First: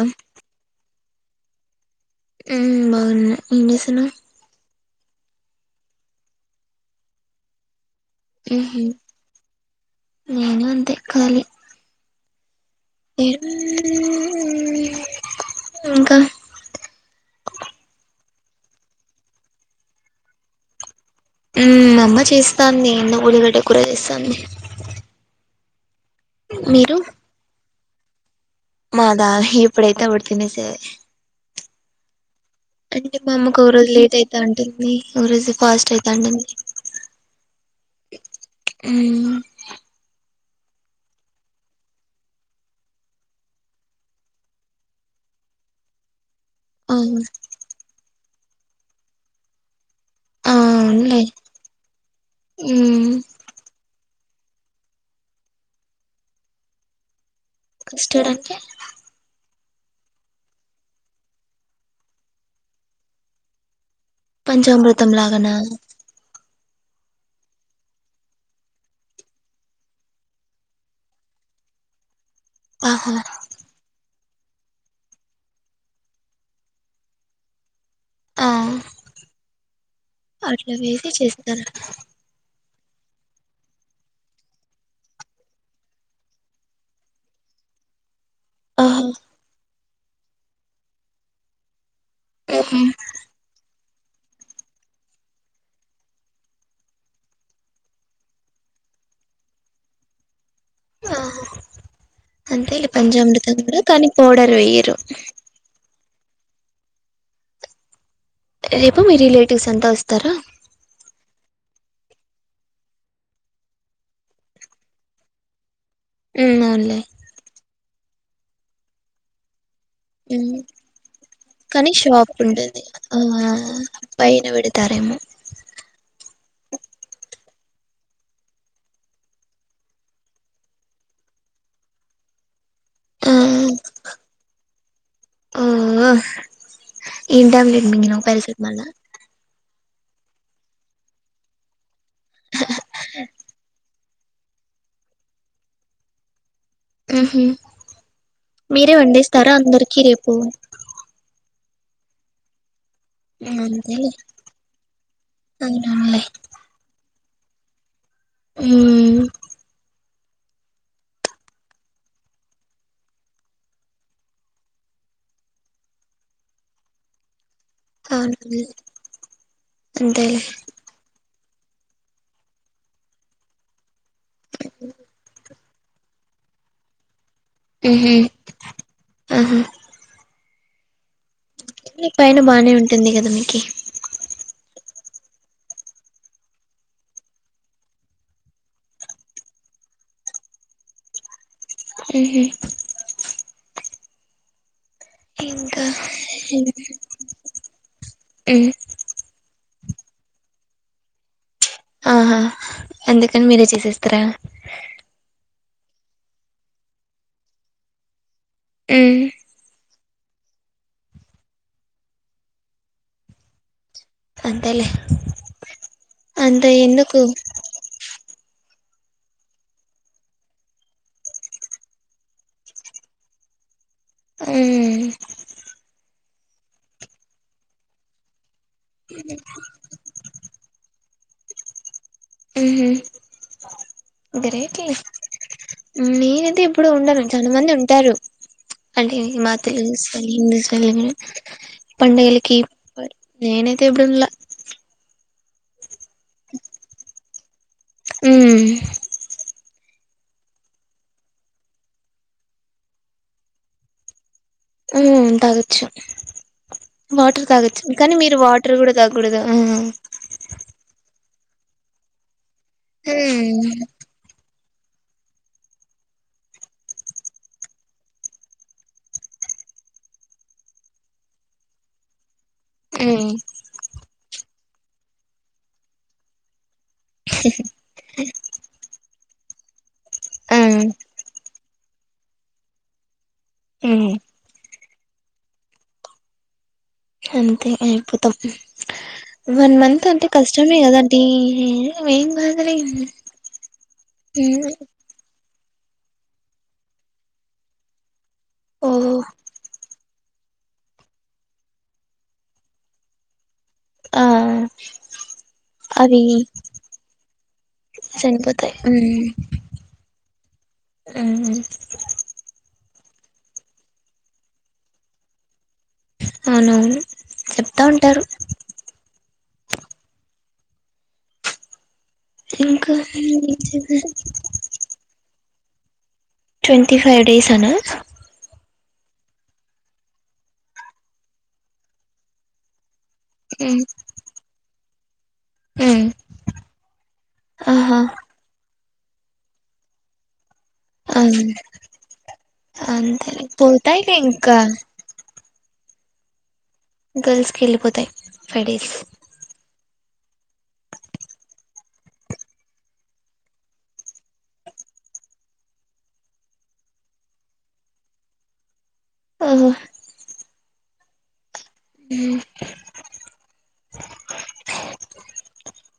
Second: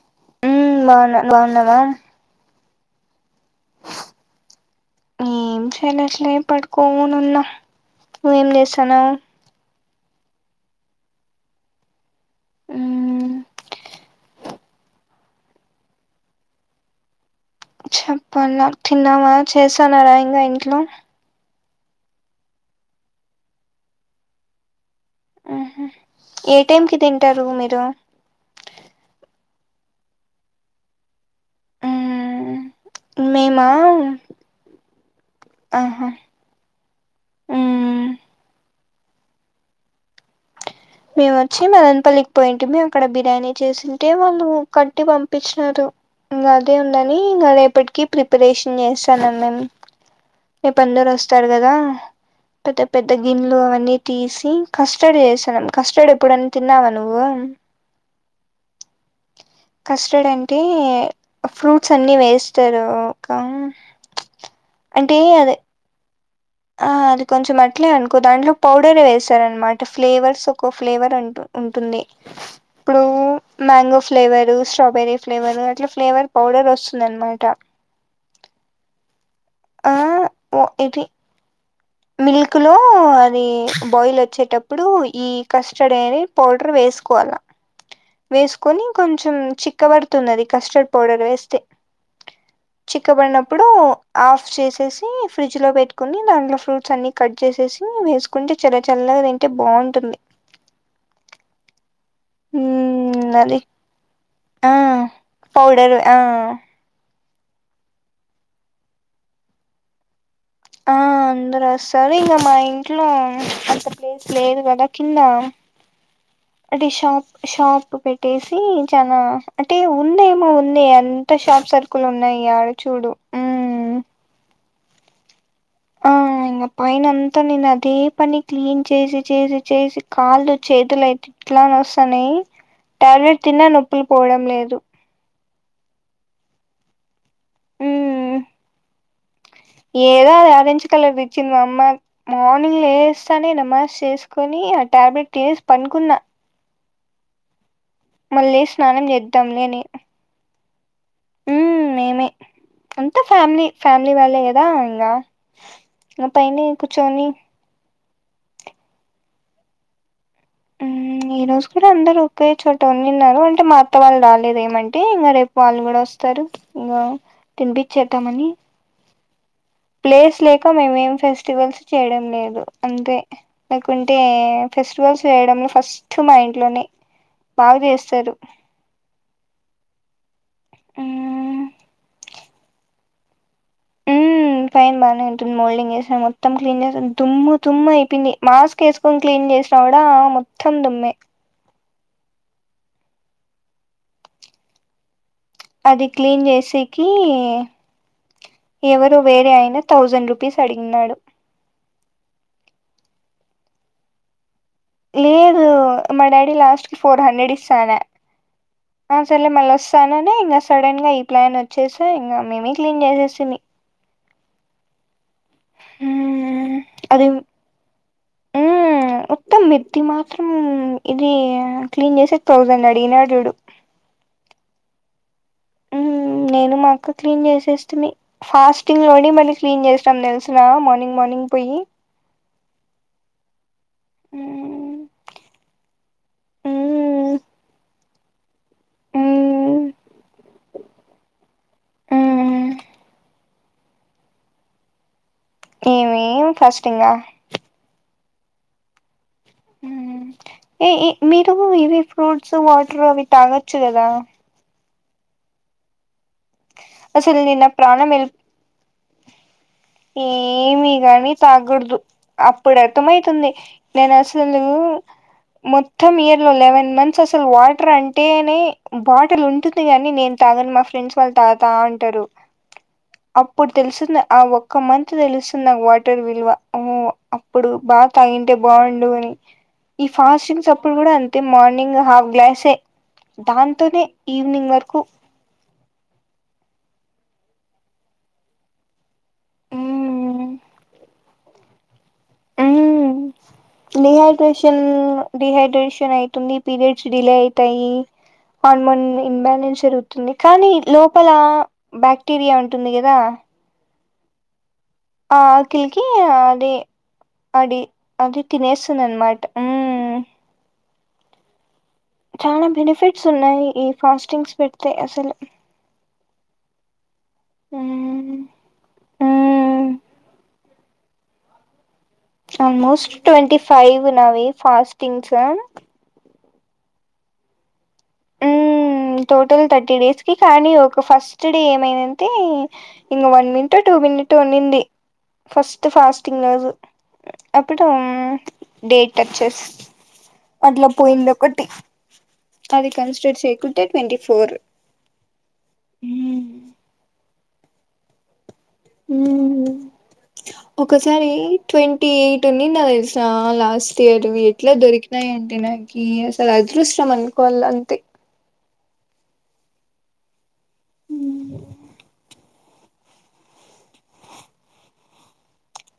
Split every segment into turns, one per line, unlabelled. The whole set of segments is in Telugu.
ఆ
బాగుందవా
బాగు ననేసిన
ఏం చేయలేట్లే పడుకోను ఉన్నా నువ్వేం
ఉహు
చేసానువు్
నేను అంతే కాాలి
ఉమ్
ఇంకా
చెప్పం నా తిన్నావా చేసాను రా ఇంకా ఇంట్లో
అమ్మ చేస్తాంది ఎన్నో గుడిగడ్డ కూర చేస్తాంది
హ ఏ
మీరు
టైంకి తింటారు మీరు
మాదా ఇప్పుడైతబడ్తన స
ఉమ్
అంటే మా అమ్మకు
మేమా
ఓ రోజు లేట్ అవుత ఉంటుంది ఓ రోజు ఫాస్ట్
ఆహా
అవుత ఉంటుంది
ఉమ్
అ
మేము వచ్చి మెదన్పల్లికి పోయింటి మము అక్కడ బిర్యానీ చేసింటే వాళ్ళు కట్టి పంపించినారు ఇ అదే ఉందని
అవును
ఇంకా రేపటికి ప్రిపరేషన్ చేస్తానం మేము
ఆ
రపు అందరు
అవునులే
వస్తారు కదా పెద్ద
ఉమ్
పెద్ద గిన్లు అవన్నీ తీసి కస్టర్డ్ చేసాన్నాం కస్టర్డ్ ఎప్పుడని తిన్నావా నువ్వు
ఇస్డాక
కస్టర్డ్ అంటే ఫ్రూట్స్ అన్ని వేస్తారు ఒక
పంచామృతం
అంటే
లాగనా
అదే ఆ అది కొంచెం అట్లే అనుకో దాంట్లో పౌడర్ వేసారనమాట ఫ్లేవర్స్ ఒక ఫ్లేవర్ ఉంటు ఉంటుంది ఇప్పుడు
ఆహా
మ్యాంగో ఫ్లేవరు స్ట్రాబెరీ ఫ్లేవరు అట్లా ఫ్లేవర్ పౌడర్ వస్తుందినమాట
ఆ
ఓ
అట్లా
ఇది
వేసి చేస్తారా
మిల్క్ లో అది బాయిల్ వచ్చేటప్పుడు ఈ కస్టర్డ్ అనేది పౌడర్ వే స్కోవాలా వేసుకొని
ఆహా
కొంచెం చిక్కబడుతుంది కస్టర్డ్ పౌడర్ వేస్తే
ఉహు
చిక్కబడినప్పుడు ఆఫ్ చేసేసి ఫ్రిడ్జ్ లో పెట్టుకుని దాంట్లో ఫ్రూట్స్ అన్ని కట్ చేసేసి వేసుకుంటే చాలా చల్ గా తింటే బాగుంటుంది
ఆహా అంతే లే
మ్మ్
పంజామృతం
అది
కూడా కానీ పౌడర్
ఆ
వేయరు
పౌడర్ ఆ
రేపు మీ రిలేటివ్స్ అంతా వస్తారా
ఆ అందరు వస్తారు ఇంకా మా ఇంట్లో అంత ప్లేస్ లేదు కదా కింద
ఉమ్,
అంటే
అవునులే
షాప్ షాప్ పెట్టేసి చాలా అంటే ఉందేమో
ఉమ్,
ఉంది అంతా షాప్
కానీ
సర్కుల్
షాప్
ఉన్నాయి యాడ
ఉంటుంది
చూడు
తారేమో
ఇంకా పైన అంతా నిన్న అదే పని క్లీన్ చేసి చేసి చేసి కాళ్ళు చేతులైత ఇట్లా నస్తన్నాయి
ఆ,
టాబ్లెట్ తిన్నా నొప్పులు పోవడం లేదు
ఆ ఆ ఏం ట్యాబ్లేెట్ మింగినవ్
మ్మ్
పారసీతమల్ ఆ
ఏదో అది ఆరెంజ్ కలర్ దిచ్చింది మ అమ్మా మార్నింగ్ లేస్తనే నమాజ్ చేస్ కొని ఆ టాబ్లెట్ తినేసి పనుకున్నా
ఉమ్ హ్మ్
మళ్ళీ లేసి
మీరే
స్నానం
వండేస్తారా అందరికి రేపు
ఉమ్ మేమే అంతా ఫ్యామిలీ
అంతేలే
ఫ్యామిలీ వాళ్ళే కదా ఇంగా
అవునవునులే
ఇంకా పైనే కూర్చొని
ఉమ్
ఇంకా ఈ రోజు కూడా అందరూ ఒకే చోట వున్నిన్నారు అంటే మా అత్త వాళ్ళు రాలేదు ఏమంటే ఇంకా రేపు వాళ్ళు కూడా వస్ స్తారు ఇంకా తినిపించేద్దామని
అవునవునులే
ప్లేస్
అంతేలే
లేక మేమేం ఫెస్టివల్స్ చేయడం లేదు అంతే లే కుంటే ఫెస్టివల్స్ చేయడంలో ఫస్ట్ మా ఇంట్లోనే బాగా
ఉహుం,
చేస్తారు ఉమ్
అంతేలే పైన బానే ఉంటుంది కదా మీకి
ఉమ్ పైన బానే ఉంటుంది మోల్డింగ్ ఎస్నామ్ మొత్తం క్లీన్ చేస్ దుమ్ము దుమ్ము అయిపోయింది మాస్క్ ఎసుకొని క్లీన్ చేసినా కూడా మొత్తం దుమ్మే
ఉమ్ హ్మ్
అది క్లీన్ చేసేకి
ఉమ్,
ఎవరు వేరే అయినా థౌజండ్ రూపీస్ అడిగినడు
ఆహా అందుకని మీరే చేసేస్తిర
లేదు మా డాడీ లాస్ట్ కి ఫోర్ హండ్రెడ్ ఇస్తా అనా ఆ
ఉమ్,
సర్లే మల్ల వస్తా అనా ఇంకా సడన్ గా ఈ ప్లాన్ వచ్చేసా ఇంకా మేమే క్లీన్ చేసేస్తిమి
అంతేలేే అంతా
మ్మ్
ఎందుకు
ఆ ఒక మిది మాత్రం ఇది క్లీన్ చేసేకి తౌసండ్ అడిగినాడు చూడు
ఉమ్
ఉమ్ నేను మా అక్క క్లీన్ చేసేస్తిమి ఫాస్టింగ్ లో ఉండి మళ్ళీ క్లీన్ చేసినం తెల్సా నా మార్నింగ్ మార్నింగ్ పోయి
ఉమ్ గ్రేట్ లే
మ్మ్
నేనైతే ఇప్పుడు ఉండను
మ్మ్
చాలా మంది ఉంటారు అంటే మా
మ్మ్
తెలుగూస్ వాలు హిందూస్ [unintelligible] పండగలకి
మ్మ్
నేనైతే ఎబ్బుడిండ్లా
[unintelligible] ఫస్ట్ ఇంగా
ఉమ్
ఏ ఏ మీరు ఇవి ఫ్రూట్స్ వాటర్ అవి తాగచ్చు గదా
ఉమ్ తాగచ్చు
అసలు
వాటర్
నిన్న
తాగచ్చు
ప్రాణం
కానీ మీరు వాటర్ కూడా తాగ్గూడద
ఏమీ గాని తాగ్గుడుదు అప్పుడు అర్థమైతుంది
మ్మ్
నేను అసు లూ మొత్తం ఇయర్ లో లెవెన్ మంత్స్ అసలు వాటర్ అంటేనే బాటిల్ ఉంటుంది గాని నేను తాగను మా ఫ్రెండ్స్ వాళ్ళు తాతా వుంటరు
మ్మ్
అప్పుడు తెలుస్తుంది ఆ ఒక్క మంతు తెలుస్తుంది ఆ వాటర్ విల్వ ఓ అప్పుడు బాగా తాగింటే బాండు అని ఈ
ఆ
ఫాస్టింగ్స్ అప్పుడు గుడా అంతే మార్నింగ్ హాఫ్ గ్లాసే దాంతోనే
మ్మ్
ఈవినింగ్ వరకు
అంతే అయిపోతాం వన్ మంత్ అంటే కష్టమే గద [unintelligible]
ఊ
మ్మ్
డిహైడ్రేషన్ డిహైడ్రేష్ షన్ అయితుంది పీరియడ్స్ డిలే అయితాయి
ఓ
హార్మోన్ ఇంబాలెన్స్ అవుతుంది కానీ లోపల బాక్టీరియా ఉంటుంది గదా
ఆ
ఆకలి కి
అవి
అది అడి అది
చనిపోతాయి
తినేస్తుంది అన్ మాట ఊ
ఆ
చాలా బెనిఫిట్స్ ఉన్నాయి ఈ ఫాస్టింగ్స్ పెడితే అసలు
అవునవును చెప్తా ఉంటారు
మ్మ్ మ్మ్
ఇంకా
ఆల్మోస్ట్ ట్వ ఫైవ్ నావి ఫాస్టింగ్సు
ట్వంటీ ఫైవ్ డేస్ అనా
ఉ టోటల్ థర్టీ డేస్ కి కానీ ఒక ఫస్ట్ డే ఏమైందంటే ఇంగ వన్ మినిటో టూ మినిటొ ఉన్నింది ఫస్ట్
ఉమ్
ఫాస్టింగ్ రోజు అప్పుడు
ఆహా
డేట్ టచ్చెస్ అట్ల పోయింది
అవును
ఒకటి అది కన్సిడర్ చేయ్యకు
[unintelligible] ఇంక
హు
గర్ల్స్ కి ఎళ్ళిపోతాయ్ ఫైవ్ డే
ఊ ఉ ఒకసారి ట్వంటీ ఎయిట్ ఉంన్నిండ దెలుసా లాస్ట్ ఇయర్ ఎట్లా దొరికినాయ్ అంటే నా నాకి అసలు అదృష్ట్యం అనుకోల్ల అంతే
అవ్వ
ఇంగా
హు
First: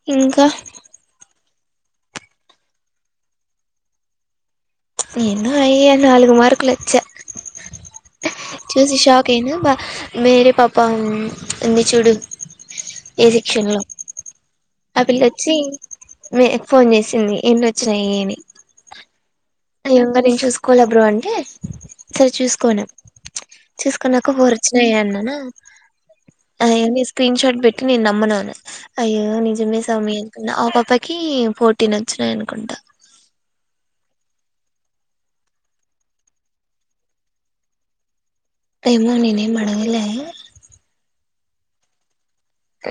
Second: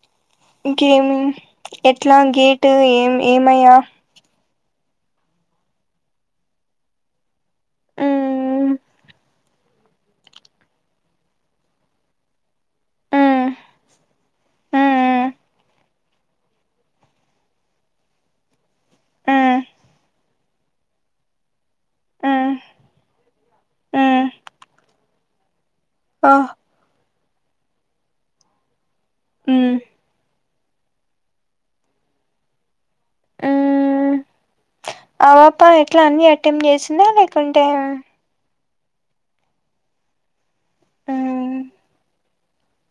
ఇంకేమి ఎట్లా గేటు ఏం ఏమయ్యా
ఏందో అయ్య నాలుగు మార్కులు వొచ్చా
మ్మ్
చూసి షాక్ అయినా బ మేరే పాప ఉంది చూడు ఏ
మ్మ్
షక్షణ్ లో ఆ
మ్మ్
పిల్లొచ్చి వె ఫోన్ జేసింది ఏన్నొచ్చాయి అని
ఆ
అయ్యో ఇంగా నేన్ చూసుకోవాల బ్రో అంటే సరే చూసుకో అన చూసుకున్నాక ఫోర్ వొచ్చినాయే అన్నానా అయ్యోని స్క్రీన్షాట్ పెట్టి నను నమ్మనవను అయ్యో
మ్మ్
నిజమే స్వామియ అంత ఆ పాపకి పోటీ నచ్చినాయి అనుకుంటా
అవాపా ఎట్లా అన్ని అటెంప్ట్ చేసిందా లేకుంటే
అేమో ననే ఏం మంగల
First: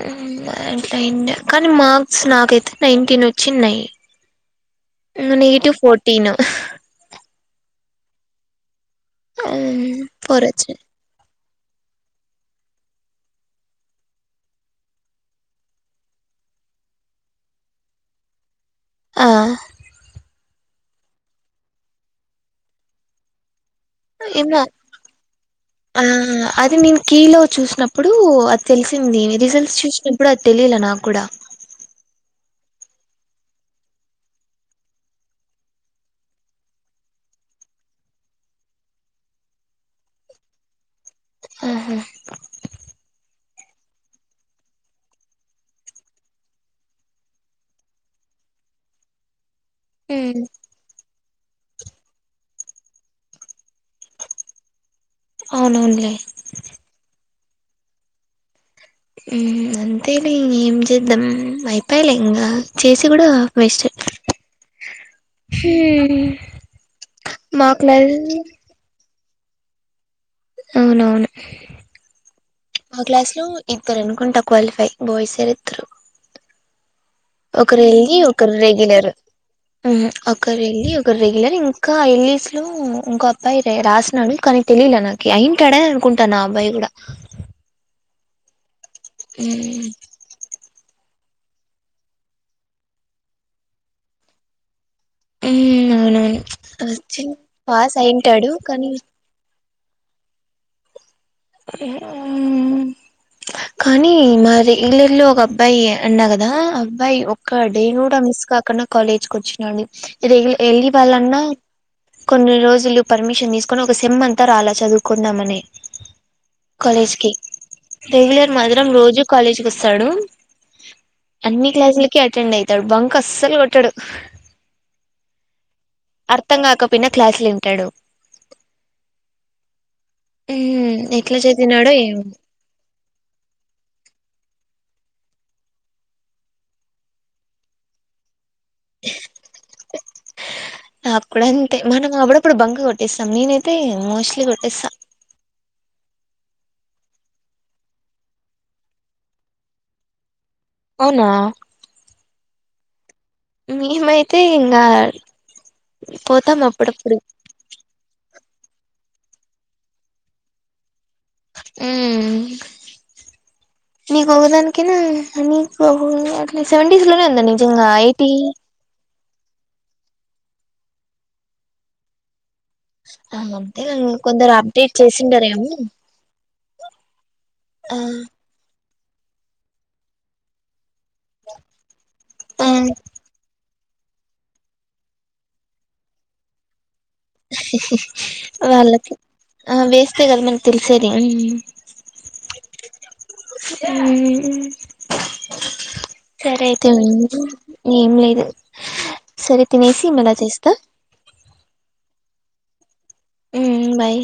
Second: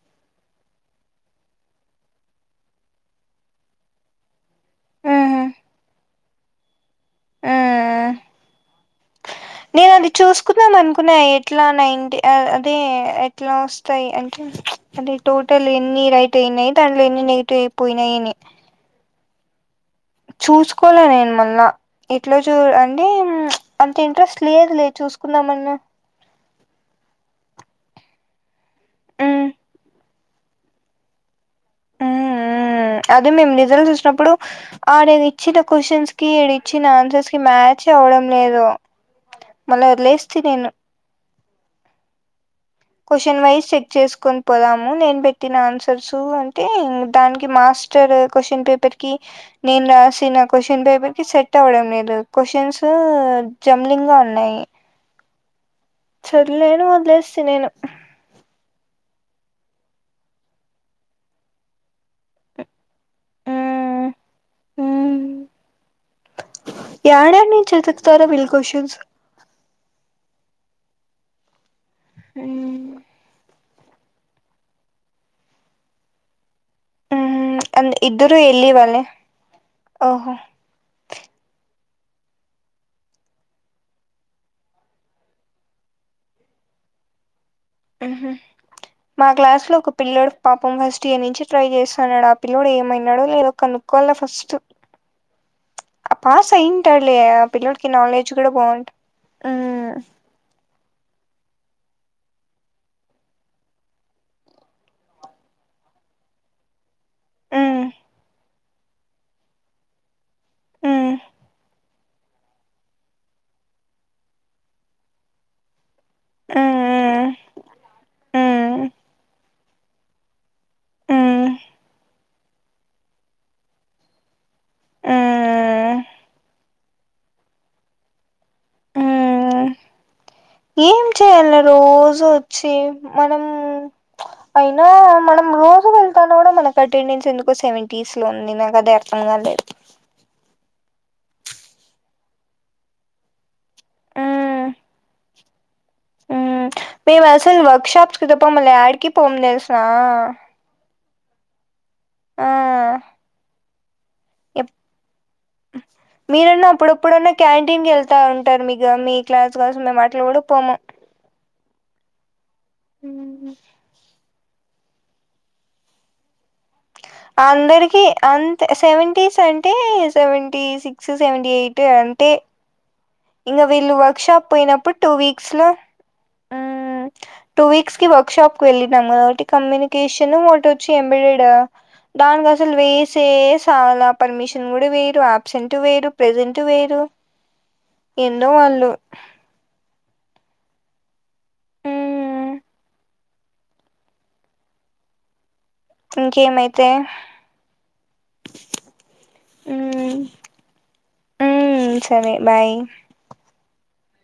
అట్ల కానీ మార్క్స్ నాకైతే నైన్టీన్ వచ్చిన్నాయి అనుయి ూ ఫోర్టీన్
ఆ నేను
హ్మ్.
అది
ఫోర్
చూసుకున్నాాం
వచ్చినాయి
అనుకున్నా ఎట్లా నైంటి అదే ఎట్లా వస్తాయి అంటే అదే టోటల్ ఎన్ని రైట్ యియి దాట్లో ఎన్ని నెగిటివ్ అయిపోయినాయియని
ఆ
చూసుకోలే నేను మళ్ళా ఎట్లా చూ అంటే అంత ఇంట్రెస్ట్
ఏమో
లేదు లేదు చూసుకున్నాామన్న
కీ లో చూసినప్పుడు అది తెలిసింది రిజల్ట్స్ చూసినప్పుడు అది తెలియాల నాకు కూడా
అదే మేము నిజల్ట్ చూసినప్పుడు ఆడ ఇచ్చిన క్వశ్చన్స్ కి ఇచ్చిన ఆన్సర్స్ కి మ్యాచ్ అవ్వడం లేదు మళ్ళ లేస్తే నేను
ఆహా
న్ వైస్ చెక్ చేసుకొని పోదాము నేను పెట్టిన ఆన్సర్స్ అంటే దానికి మాస్టర్ క్వశ్చన్ పేపర్ కి నేను
ఉమ్,
రాసిన క్వశ్చన్ పేపర్ సెట్ అవ్వడం లేదు క్వచన్స్ జంలింగ్ గా ఉన్నాయి
అవునవునులే
చదు నేను మద్లేస్తస్త నేను
అంతేలే ఏం చేద్దాం అయిపోయిలే ఇంకా చేసి కూడా వేస్ట్
మ్మ్ మ్మ్
హ
యాడా నుంచి
మాకులా
వెతుకుతారో వీళ్ళు క్వశ్చన్స్
అవునవును
అ
మా క్లాస్ లో ఇద్దరు అనుకుంటా క్వాలిఫై బాయ్స్ేర్ ఇద్దరు ఒకరు
మ్మ్
వెళ్ళి
ఇద్దరు
ఒకరు
ఎళ్ళి వాళ్ళే
రెగ్యులర్
ఓహో
ఒకరు వెళ్ళి ఒకరు రెగ్యులర్ ఇం ఇంకా ఎల్లీస్ లో ఇంక అబ్బాయి రాసినడు కానీ తెలియలే నాకు అయింటాడని అనుకుంటాను నా అబ్బాయి కూడా
మా క్లాస్ లో ఒక పిల్లోడు పాపం ఫస్ట్ నుంచి ట్రై చేస్తుాన్నాడు ఆ పిల్లుడు ఏమైనాడు లేదొ ఒక నక్కల్ల ఫస్ట్ ఆ
అవునవును
పాస్ అయింటారులే
వచ్చి
ఆ పిల్లలకి
పాస్
నాలెడ్జ్ కూడా
అయింటాడు కానీ
బాగుంటా ఆ
కానీ మరి వల్లల్లో ఒక అబ్బాయి అన్నా కదా బై్ ఒక్క
ఉమ్
డే కూడా మిస్ కాకుండా కాలేజ్ కు వచ్చినండు వెళ్ళి ఇ
ఉమ్
వాళ్ాలన్నా కొన్ని రోజులు పర్మిషన్ తీసుకొని ఒక సిెమ్ అంతా అలా చదువుకుందామని కాలేజ్
ఉమ్
కి రెగ్యులర్ మధురం
ఉమ్
రోజూ కాలేజకిి వస్తాడు
ఉమ్
అన్ని క్లాసులకి అటెండ్ అయితాడు బంక అస్సలు కొట్టాడు
ఉమ్
అర్థం కాకపోయినా క్లాసులు వింటాడు అ
చేేయాల రోజు వచ్చి మనం అయినా మనం రోజు వెళ్తాన కూడా మనకు అటెండెన్స్ ఎందుకో సెవెంటీస్ లో ఉంది కథేర్కంద
నాప్పుడ అంతే మనం ఆవిడప్పుడు బంగ కొట్టేస్తాం నేనైతే మోస్ట్లీ
ఉమ్
కొట్టేస్తాను
మేము అసలు వర్క్ షాప్స్ కి తప్ప మళ్ళ డికి పోము తెసిన
అనా మీమై
ఎప్
పోతాం
మీరన్నా
అప్పుడప్పుడు
అప్పుడప్పుడన్న క్యాంటీన్ కెళ్తారు ఉంటారు మీకు మీ క్లాస్ కోసం మేము అట్ల కూడా పోము
ఉమ్
ఉమ్
నీకు ఒకదానికేనా నీకు అట్ల సెవెంటీస్ లోనే ఉంద నిజంగా
అందరికి
ఎయిటీ
అంతే సెవెంటీస్ అంటే సెవెంటీ సిక్స్ సెవెంటీ ఎయిట్ అంటే ఇంకా
అంతే
వీళ్ళు వర్క్షాప్
కొందరు
పోయినప్పుడు
అప్డేట్
టూ వీక్స్ లో
చేసింటారేమో
ఉమ్ టూ
ఆ
వీక్స్కి వర్క్షాప్కు వెళి ఒకటి కమ్యూనికేషన్ ఒకటిొచ్చి ఎంబిడ్ దానికి
ఆ
అసలు వేసేస్ చాలా పర్మిషన్ కూడా వేయరు అబ్సెంట్ వేయరు ప్రజెంట్ వేయరు ఏందో వాళ్ళు
వాళ్ళకి వేస్తే కదా మన తెలిసేది మ్
ఉమ్
ఉమ్ సరే
ఇంకేమైతే
అయితే ఉండి ఏం లేదు సరే తినేసి
ఉమ్
మళ చేస్తా
ఉమ్ సరే బాయ్
మ్ బాయ్